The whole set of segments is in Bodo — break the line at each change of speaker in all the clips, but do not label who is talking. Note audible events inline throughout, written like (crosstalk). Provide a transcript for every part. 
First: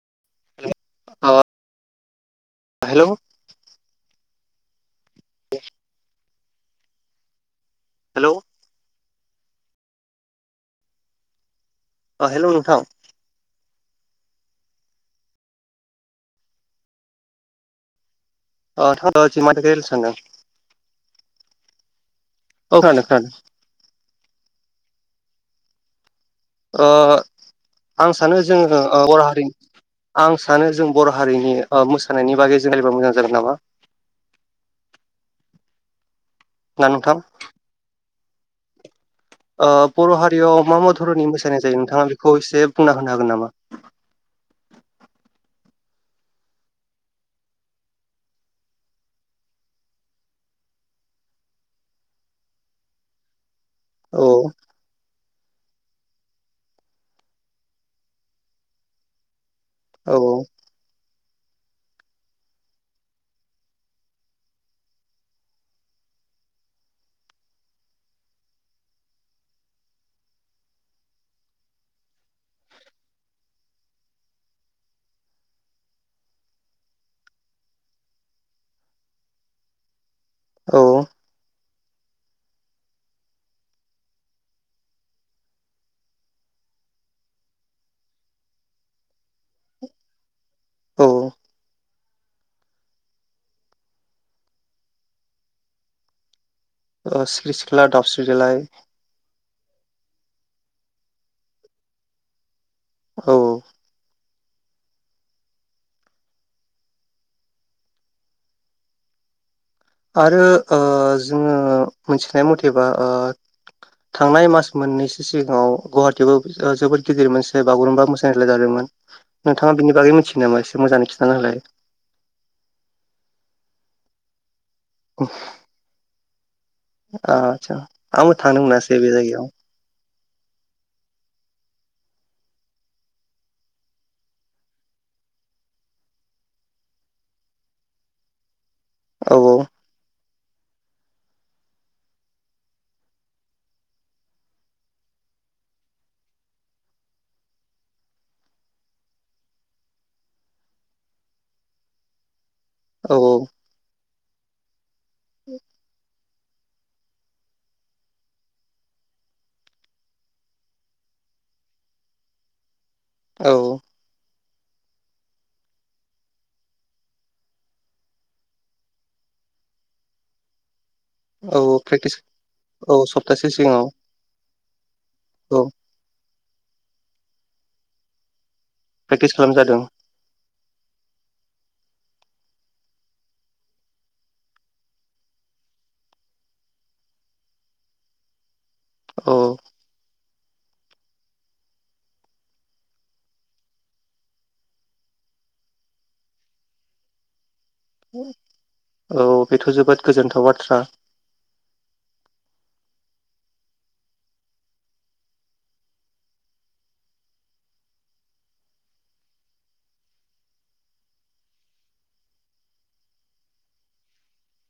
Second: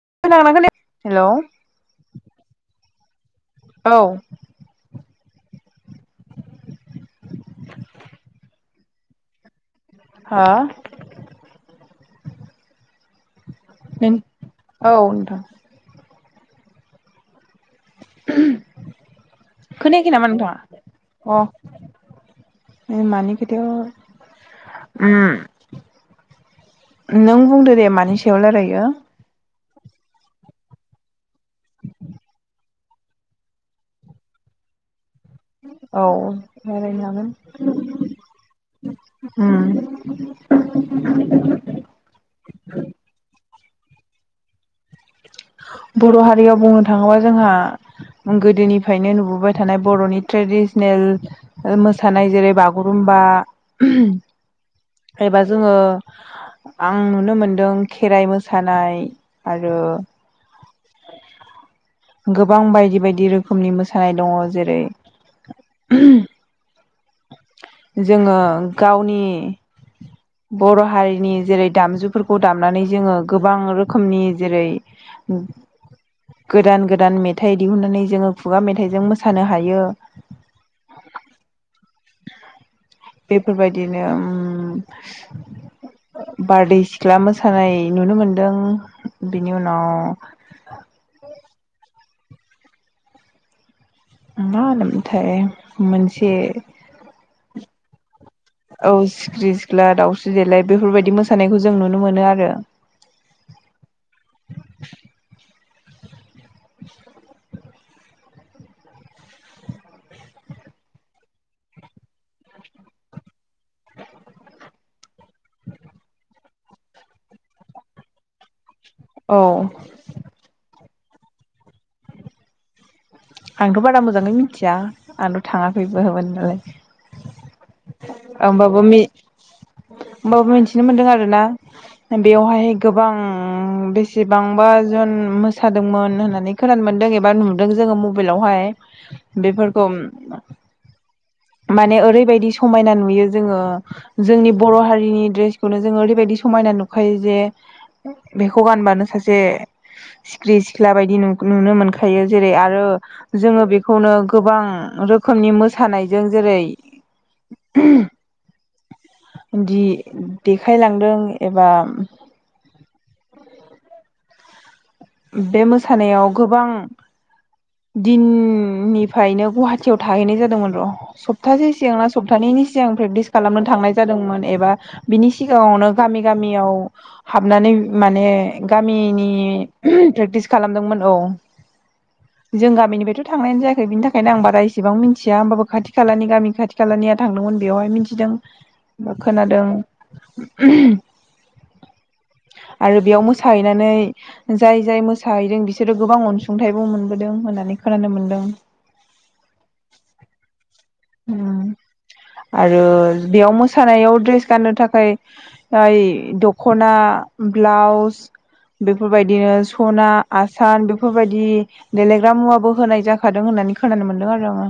खोनागोनना खोनायाखै
अ
हेल'
हेलौ
औ
द (inaudible) (unintelligible) हेल'
हा
अ हेल' नोंथां
औ नोंथां
ओ नोंथां जि मानि थाखाय
खोनायाखै
रायलायनो
नामा नोंथाङा
सानदों औ खोनादों
अ मानिखैथ' उम
ओ
नों बुंदो दे
आं
मानि
सानो
सायाव
जोङो
रायलायो
ओ बर' हारि आं सानो जों बर' हारिनि ओ मोसानायनि बागै रायज्लायबा मोजां जागोन नामा
औ
ना नोंथां
रायज्लाय जागोन
ओ बर' हारियाव मा मा धरननि मोसानाय जायो नोंथाङा बेखौ एसे बुंना होनो हागोन नामा
बर' हारियाव बुंनो थाङोबा जोंहा गोदोनिफ्रायनो नुबोबाय थानाय बर'नि ट्रेडिसनेल ओ मोसानाय जेरै बागुरुम बा
औ
एबा जोङो आं नुनो मोनदों खेराइ मोसानाय आरो
औ
गोबां बायदि बायदि रोखोमनि मोसानाय दङ जेरै जोंङो गावनि बर' हारिनि जेरै दामजुफोरखौ दामनानै जोङो गोबां रोखोमनि जेरै उ गोदान गोदान मेथाइ दिहुननानै जोङो खुगा मेथाइजों मोसानो हायो
औ
बेफोरबायदिनो बारदै सिख्ला मोसानाय नुनो मोनदों बेनि उनाव मा होनोमथाय मोनसे
स्रिख्रि सिख्ला दावस्रि
औ सिखिरि सिख्ला दावस्रि देेलाय बेफोरबायदि मोसानायखौ जों नुनो मोनो आरो
औ
(inaudible) (unintelligible) (inaudible) (unintelligible)
आरो ओ जोङो मिथिनाय मथेबा थांनाय मास मोननैसो सिगाङाव गुवाहाटीयावबो जोबोद गिदिर मोनसे बागुरुमबा मोसानाय जादोंमोन।
औ
नोंथाङा बिनि बागै मिथियो नामा एसे मोजाङै खिन्थानो होलाय
आंथ' बारा मोजाङै मिथिया आंथ' थाङाखैबो मोन नालाय
आदसा आंबो थांनो
हमबाबो
मोनासै बे जायगायाव
होमबाबो मिथिनो मोनदों आरो ना बेवहाय गोबां बेसेबांबा जन मोसादोंमोन होननानै खोनानो मोनदों एबा नुदों जोङो मबाइल आवहाय
औ
बेफोरखौ माने ओरैबायदि समायना नुयो जोङो जोंनि बर' हारिनि ड्रेसखौनो जों ओरैबायदि समायना नुखायो जे बेखौ गानबानो सासे सिखिरि सिख्ला बायदि नुनो मोनखायो जेरै आरो
औ
आरो जोङो बेखौनो गोबां रोखोमनि मोसानाय जों जेरै दि देखायलांदों एबा
औ औ
बे मोसानायाव गोबां दिननिफ्रायनो गुवाहाटियाव थाहैनाय जादोंमोन र'
औ
सप्तासे सिगां ना
प्रेक्टिस
सप्तानैनि सिगां
औ
प्रेकटिस
सप्तासे
खालामनो
सिगाङाव
थांनाय जादोंमोन एबा बिनि
औ
सिगाङावनो गामि गामियाव हाबनानै माने गामिनि
प्रेक्टिस खालामजादों
प्रेक्टिस खालामदोंमोन औ जों गामिनिफ्रायथ' थांनायानो जायाखै बिनि थाखायनो आं बारा इसेबां मिन्थिया होमबाबो खाथि खालानि गामि खाथि खालानिया थांदोंमो न बेयावहाय मिथिदों
औ
खोनादों आरो बेयाव मोसाहैनानै जाय जाय मोसाहैदों बिसोरो गोबां अनसुंथाइबो मोनबोदों होननानै खोनानो मोनदों
औ बेथ' जोबोद गोजोनथाव बाथ्रा
उम आरो बेयाव मोसानायाव ड्रेस गाननो थाखाय याय द'खना ब्लाउस बेफोरबायदिनो सना आसान बेफोरबायदि देलायग्रा मुवाबो होनाय जाखादों होन नानै खोनानो मोनदों आरो आङो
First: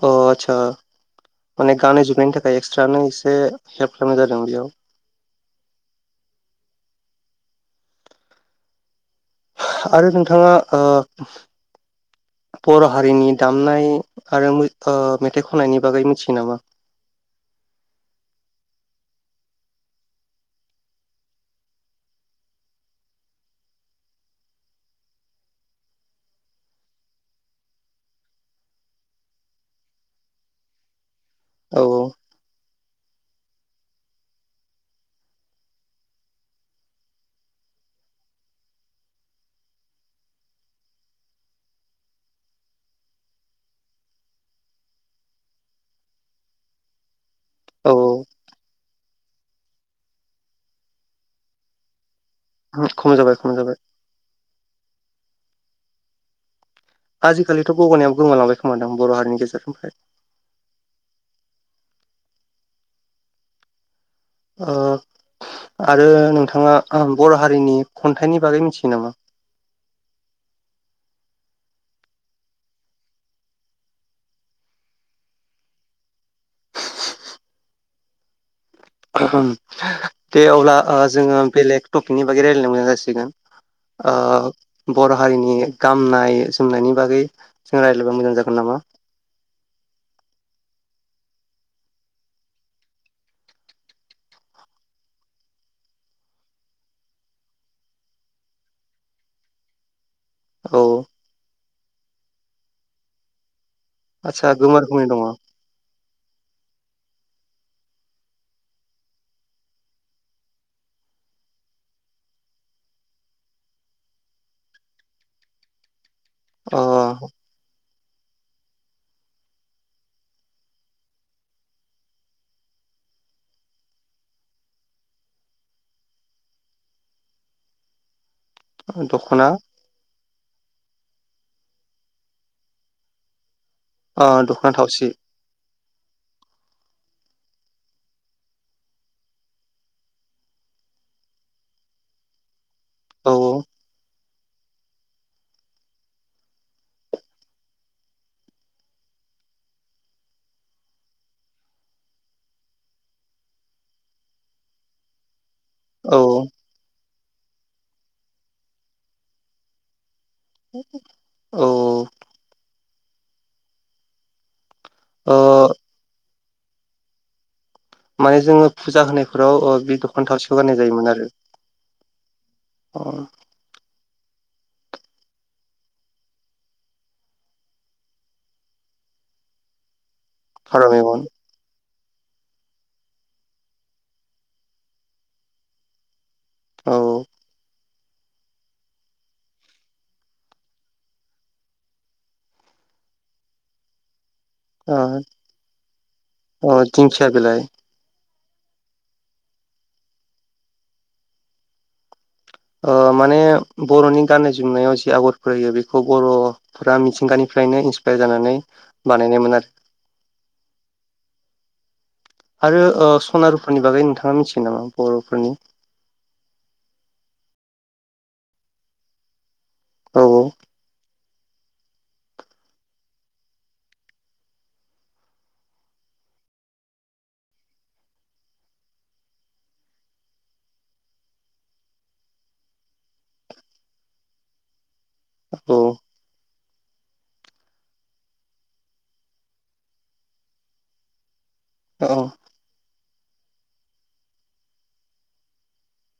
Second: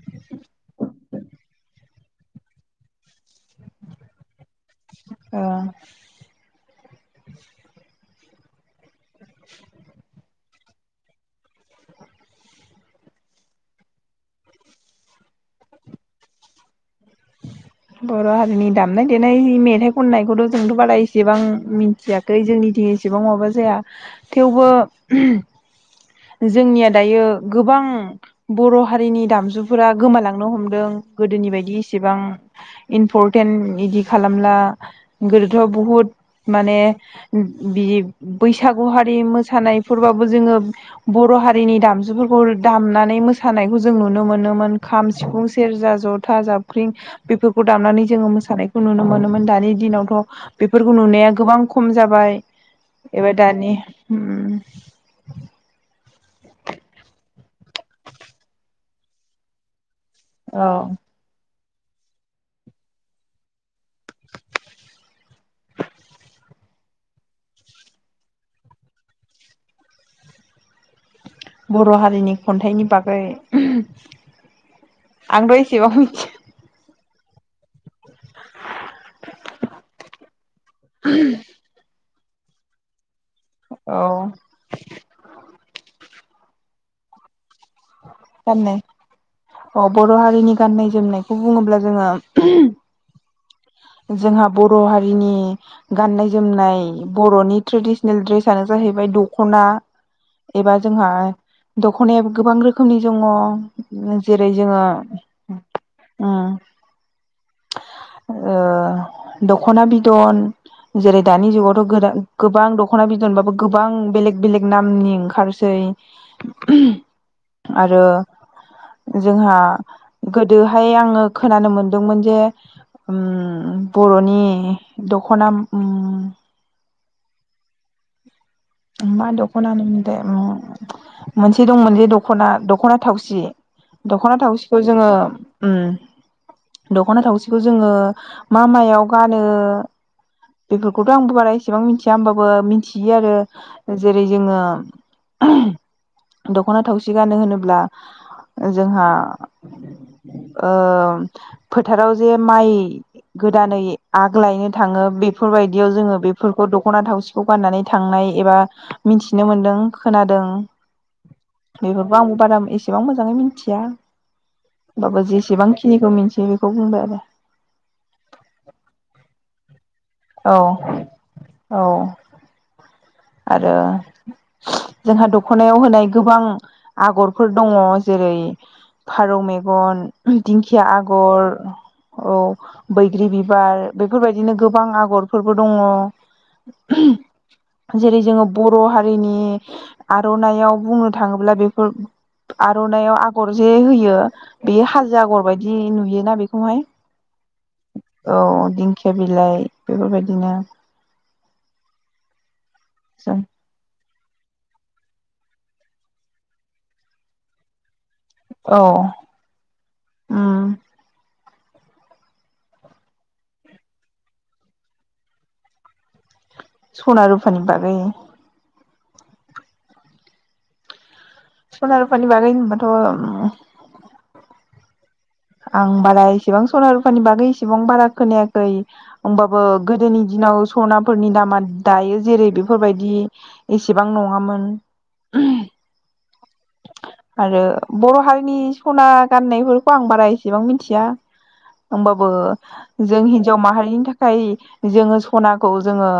अ आतसा माने गानै जुनायनि थाखाय एक्सट्रा नों एसे हेल्प खालामनाय जादों इयाव
ओ
आरो नोंथाङा ओ बर' हारिनि दामनाय आरो मै ओ मेथाइ खननायनि बागै मिथियो नामा
(inaudible) बर' हारिनि दामनाय देनाय मेथाइ खननायखौथ' जोंथ' बारा इसेबां मिथियाखै जोंनि दि इसेबां माबा जाया थेवबो जोंनिया दायो गोबां बर' हारिनि दामजुफोरा गोमालांनो हमदों गोदोनि बायदि
औ
इसेबां इम्परटेन्ट इदि खालामला गोदोथ' बुहुद माने बिदि बैसागु हारि मोसानायफोरबाबो जोङो बर' हारिनि दामजुफोरखौ दामनानै मोसानायखौ जों नुनो मोनोमोन खाम सिफुं सेरजा जथा जाबख्रिं बेफोरखौ
औ
दामनानै जोङो मोसानायखौ नुनो मोनोमोन दानि दिनावथ' बेफोरखौ नुनाया गोबां खम जाबाय।
औ खम
एबा
जाबाय खम
दानि
जाबाय आजिखालिथ' गगनायाबो गोमालांबाय खोमादां बर' हारिनि गेजेरनिफ्राय
ओ।
ओ आरो नोंथाङा बर' हारिनि खन्थाइनि बागै मिथियो नामा?
(inaudible) बर' हारिनि खन्थाइनि बागै आंबो एसेबां मिथि
दे अब्ला ओ जोङो बेलेग टपिकनि बागै रायलाया मोजां जासिगोन।
औ
ओ बर' हारिनि गामनाय जोमनायनि बागै जों रायज्लायबा मोजां जागोन नामा?
गाननाय अ बर' हारिनि गाननाय जोमनाय खौ बुङोब्ला जोङो जोंहा बर' हारिनि गाननाय जोमनाय बर'नि ट्रेडिसनेल ड्रेसनो जाहैबा य दख'ना एबा
औ
जोंहा दख'नायाबो गोबां रोखोमनि दङ
आदसा
जेरै
गोमा
जोङो
रोखोमनि दङ
उम ओ दख'ना बिदन जेरै दानि जुगावथ' गोदान गोबां दख'ना बि दनबाबो गोबां बेलेग बेलेग नामनि ओंखारोसै।
अ
आरो जोंहा गोदोहाय आङो खोनानो मोनदोंमोन जे ओम बर'नि दख'ना उम (inaudible) मा
दख'ना
दख'नानो मोन दे उम मोनसे दंमोनजे दखना दख'ना थावसि दख'ना थावसिखौ जोङो ओम दख'ना थावसिखौ जोङो मा मायाव गानो? बेफोरखौथ' आंबो बारा एसेबां मिथिया होमबाबो मिथियो
औ
आरो जेरै जोङो दख'ना थावसि गानो होनोब्ला जोंहा फोथाराव जे माइ गोदानै आग लायनो थाङो बे फोरबायदियाव जोङो
औ
बेफोरखौ दख'ना थावसिखौ गाननानै थांनाय एबा मिथिनो मोन्दों। खोनादों
औ
बेफोरखौ आंबो बारा एसेबां मोजाङै मिथिया। होमबाबो
औ
जेसेबांखिनिखौ मिथियो बेखौ बुंबाय आरो।
माने जोङो फुजा होनायफोराव बे दख'ना
औ
थावसिखौ गाननाय जायोमोन आरो।
औ आरो जोंहा दखनायाव होनाय गोबां आगरफोर दङ जेरै फारौ मेगन, दिंखिया
फारौ मेगन
आगर औ बैग्रि बिबार बेफोरबायदिनो गोबां आगरफोरबो दङ।
औ
जेरै जोङो बर' हारिनि आर'नाइआव बुंनो थाङोब्ला बेफोर आर'नाइआव आगर जे होयो बेयो हाजो आगर बायदि नुयोना
औ
बेखौहाय?
दिंखिया बिलाइ
औ दिंखिया बिलाइ बेफोरबायदिनो।
ओ
जों
माने बर'नि गाननाय जोमनायाव जि आगर होयो बेखौ बर'फोरा मिथिंगानिफ्रायनो इन्स पायार जानानै
औ
बानायनायमोन आरो।
उम
आरो सना रुफानि बागै नोंथाङा मिथिगोन नामा बर'फोरनि?
सना रुफानि बागै?
औ।
सना रुफानि बागै होनबाथ' आं बारा इसेबां सना रुफानि बागै इसेबां बारा खोनायाखै होमबाबो गोदोनि दि नाव सनाफोरनि दामा दायो जेरै बेफोरबायदि एसेबां नङामोन।
औ
आरो बर' हारिनि सना गाननायफोरखौ आं बारा एसेबां मिथिया
औ
ओमबाबो जों हिनजाव माहारिनि थाखाय जोङो सनाखौ जोङो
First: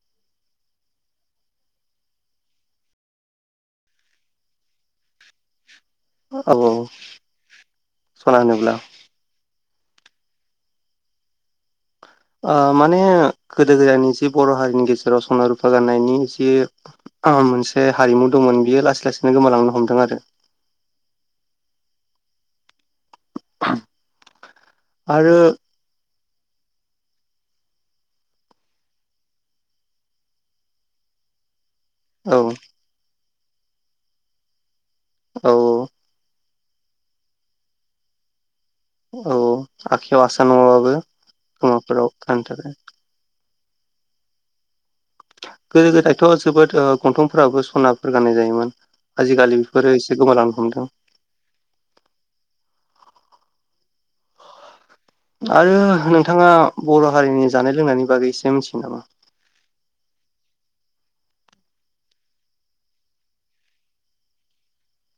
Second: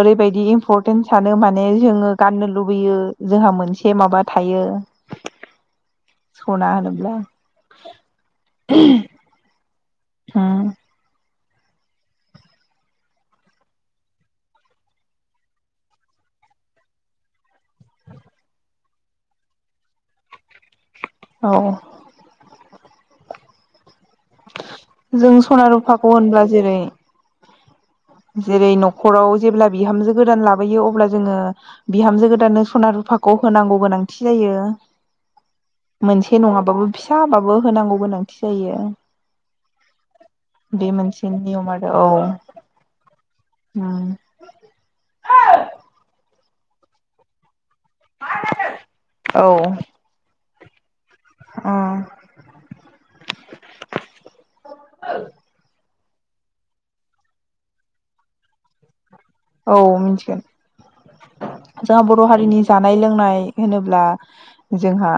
ओरैबायदि इमपरतेन्ट सानो माने जोङो गाननो लुबैयो जोंहा मोन से माबा थायो
औ
सना होनोब्ला।
सना होनोब्ला
ओम
ओ माने गोदो गोदायनि एसे बर' हारिनि गेजेराव सना रुफा गाननायनि एसे, ओहोम मोनसे हारिमु दंमोन बियो लासै लासैनो गोमालांनो हमदों आरो।
औ
(unintelligible)
जों
आरो
सना रुफाखौ होनब्ला जेरै, जेरै न'खराव जेब्ला बिहामजो गोदान लाबोयो अब्ला जोङो, बिहामजो गोदाननो
औ
सना रुफाखौ होनांगौ गोनांथि जायो
औ
मोनसे नङा ल्बाबो फिसा बाबो होनांगौ गोनांथि, जायो
औ आखाइयाव आसान
बे
नङाबाबो
मोनसे नियम आरो औ।
खोमाफोराव गाननो थाखाय
उम
गोदो गोदायथ' जोबोद गंथंफोराबो खनाफोर गाननाय जायोमोन आजिखालि बेफोरो एसे गोमालांनो हमदों।
उम,
आरो नोंथाङा बर' हारिनि जानाय लोंनायनि बागै एसे मिथियो नामा?
औ मिथिगोन, जोंहा बर' हारिनि जानाय लोंनाय होनोब्ला जोंहा,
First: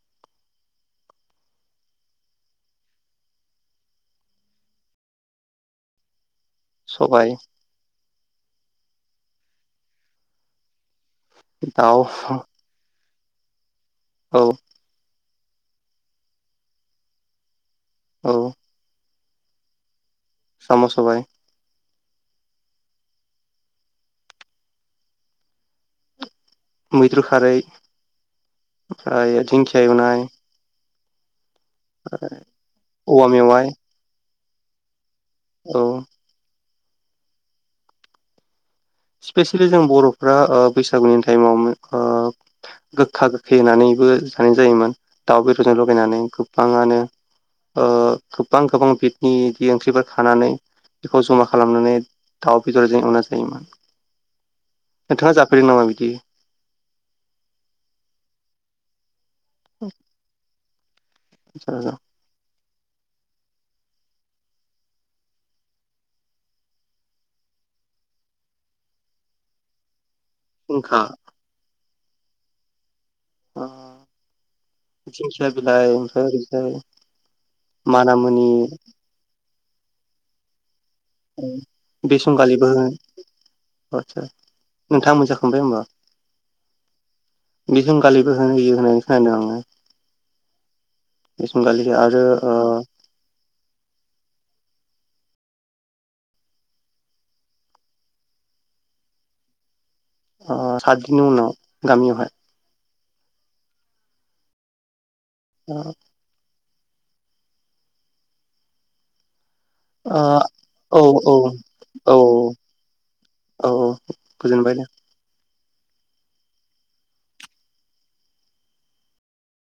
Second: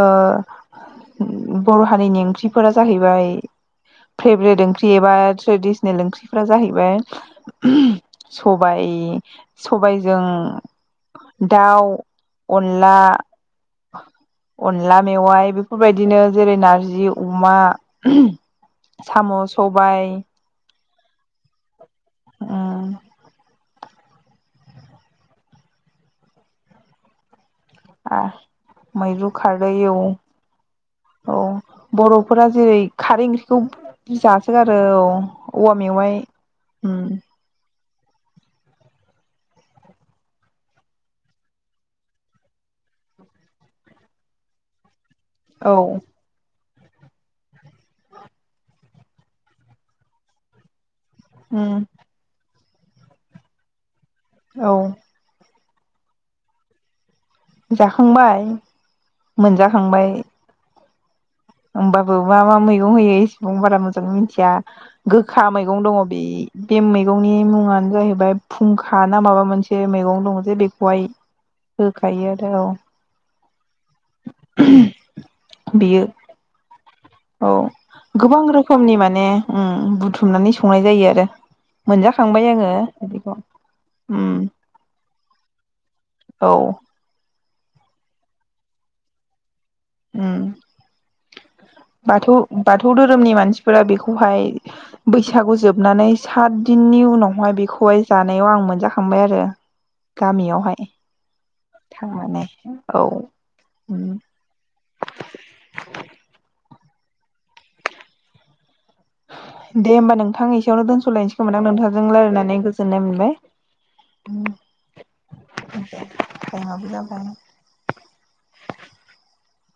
ओ बर' हारिनि ओंख्रिफोरा जाहैबाय। फेब्रेट ओंख्रि एबा ट्रेडिसनेल ओंख्रि फोर
सबाय
जाहैबाय सबाय सबायजों, दाउ अनला,
औ
अनला मेवाइ बेफोरबायदिनो जेरै नारजि अमा, ओम
औ
साम' सबाय
सम' सबाय
(unintelligible)
मैथ्रु खारै
(unintelligible) मैद्रु
ओमफ्राय
खारै
दिंखिया
ओ
एवनाय
औ बर'फोरा जेरै
औवा
खारै ओंख्रिखौ
मेवाइ
जासोगारो औ औवा
औ
मेवाइ उम
स्पेसियेलि जों बर'फ्रा बैसागुनि टाइमाव ओ गोखा गोखै होनानैबो जानाय जायोमोन दाउ
औ
बेदरजों लगायनानै गोबाङानो ओ गोबां गोबां बिदनि बि ओंख्रिफोर खानानै, बेखौ जमा
उम
खालामनानै दाउ बेदरजों एवना जायोमोन,
औ
(unintelligible) नामा बिदि,
जाखांबाय मोनजाखांबाय,
फुंखा
होमबाबो मा मा मै, मैगं होयो एसेबां बारा मोजां मोन्थिया गोखा मैंगं दङो बे बे मेगंनि मुङा, जाहैबाय फुंखा ना माबा मोनसे मैगं दङ, जे बेखौहाय होखायो आरो औ
(unintelligible) दिंखिया
औ
बिलाइ
बेयो
ओनफाय ओरैजाय,
औ गोबां
मानामुनि
रोखोमनि माने उम बुथुमनानै स संनाय जायो आरो मोनजाखांबाय आङो बिदिखौ।
आस्सा
उम
नोंथाङा मोनजांखांबाय होनबा?
औ
(unintelligible)
उम
बेसंगालि आरो
बाथौ
ओ
बाथौ धोरोमनि मानसिफोरा बेखौहाय बैस सागुखौ जोबनानै सात दिननि उनावहाय बेखौहाय जानायाव आं मोनजाखांबाय आरो।
ओ
गामियावहाय
सातदिननि उनाव गामियावहाय
थांनानै औ।
औ
दे होमबा नोंथां एसेयावनो
ओ ओ
दोनस'लायसैगौमोन आं नोंथांजों
औ
रायनानै गोजोननाय मोनबाय।
औ औ गोजोनबाय दा
(unintelligible)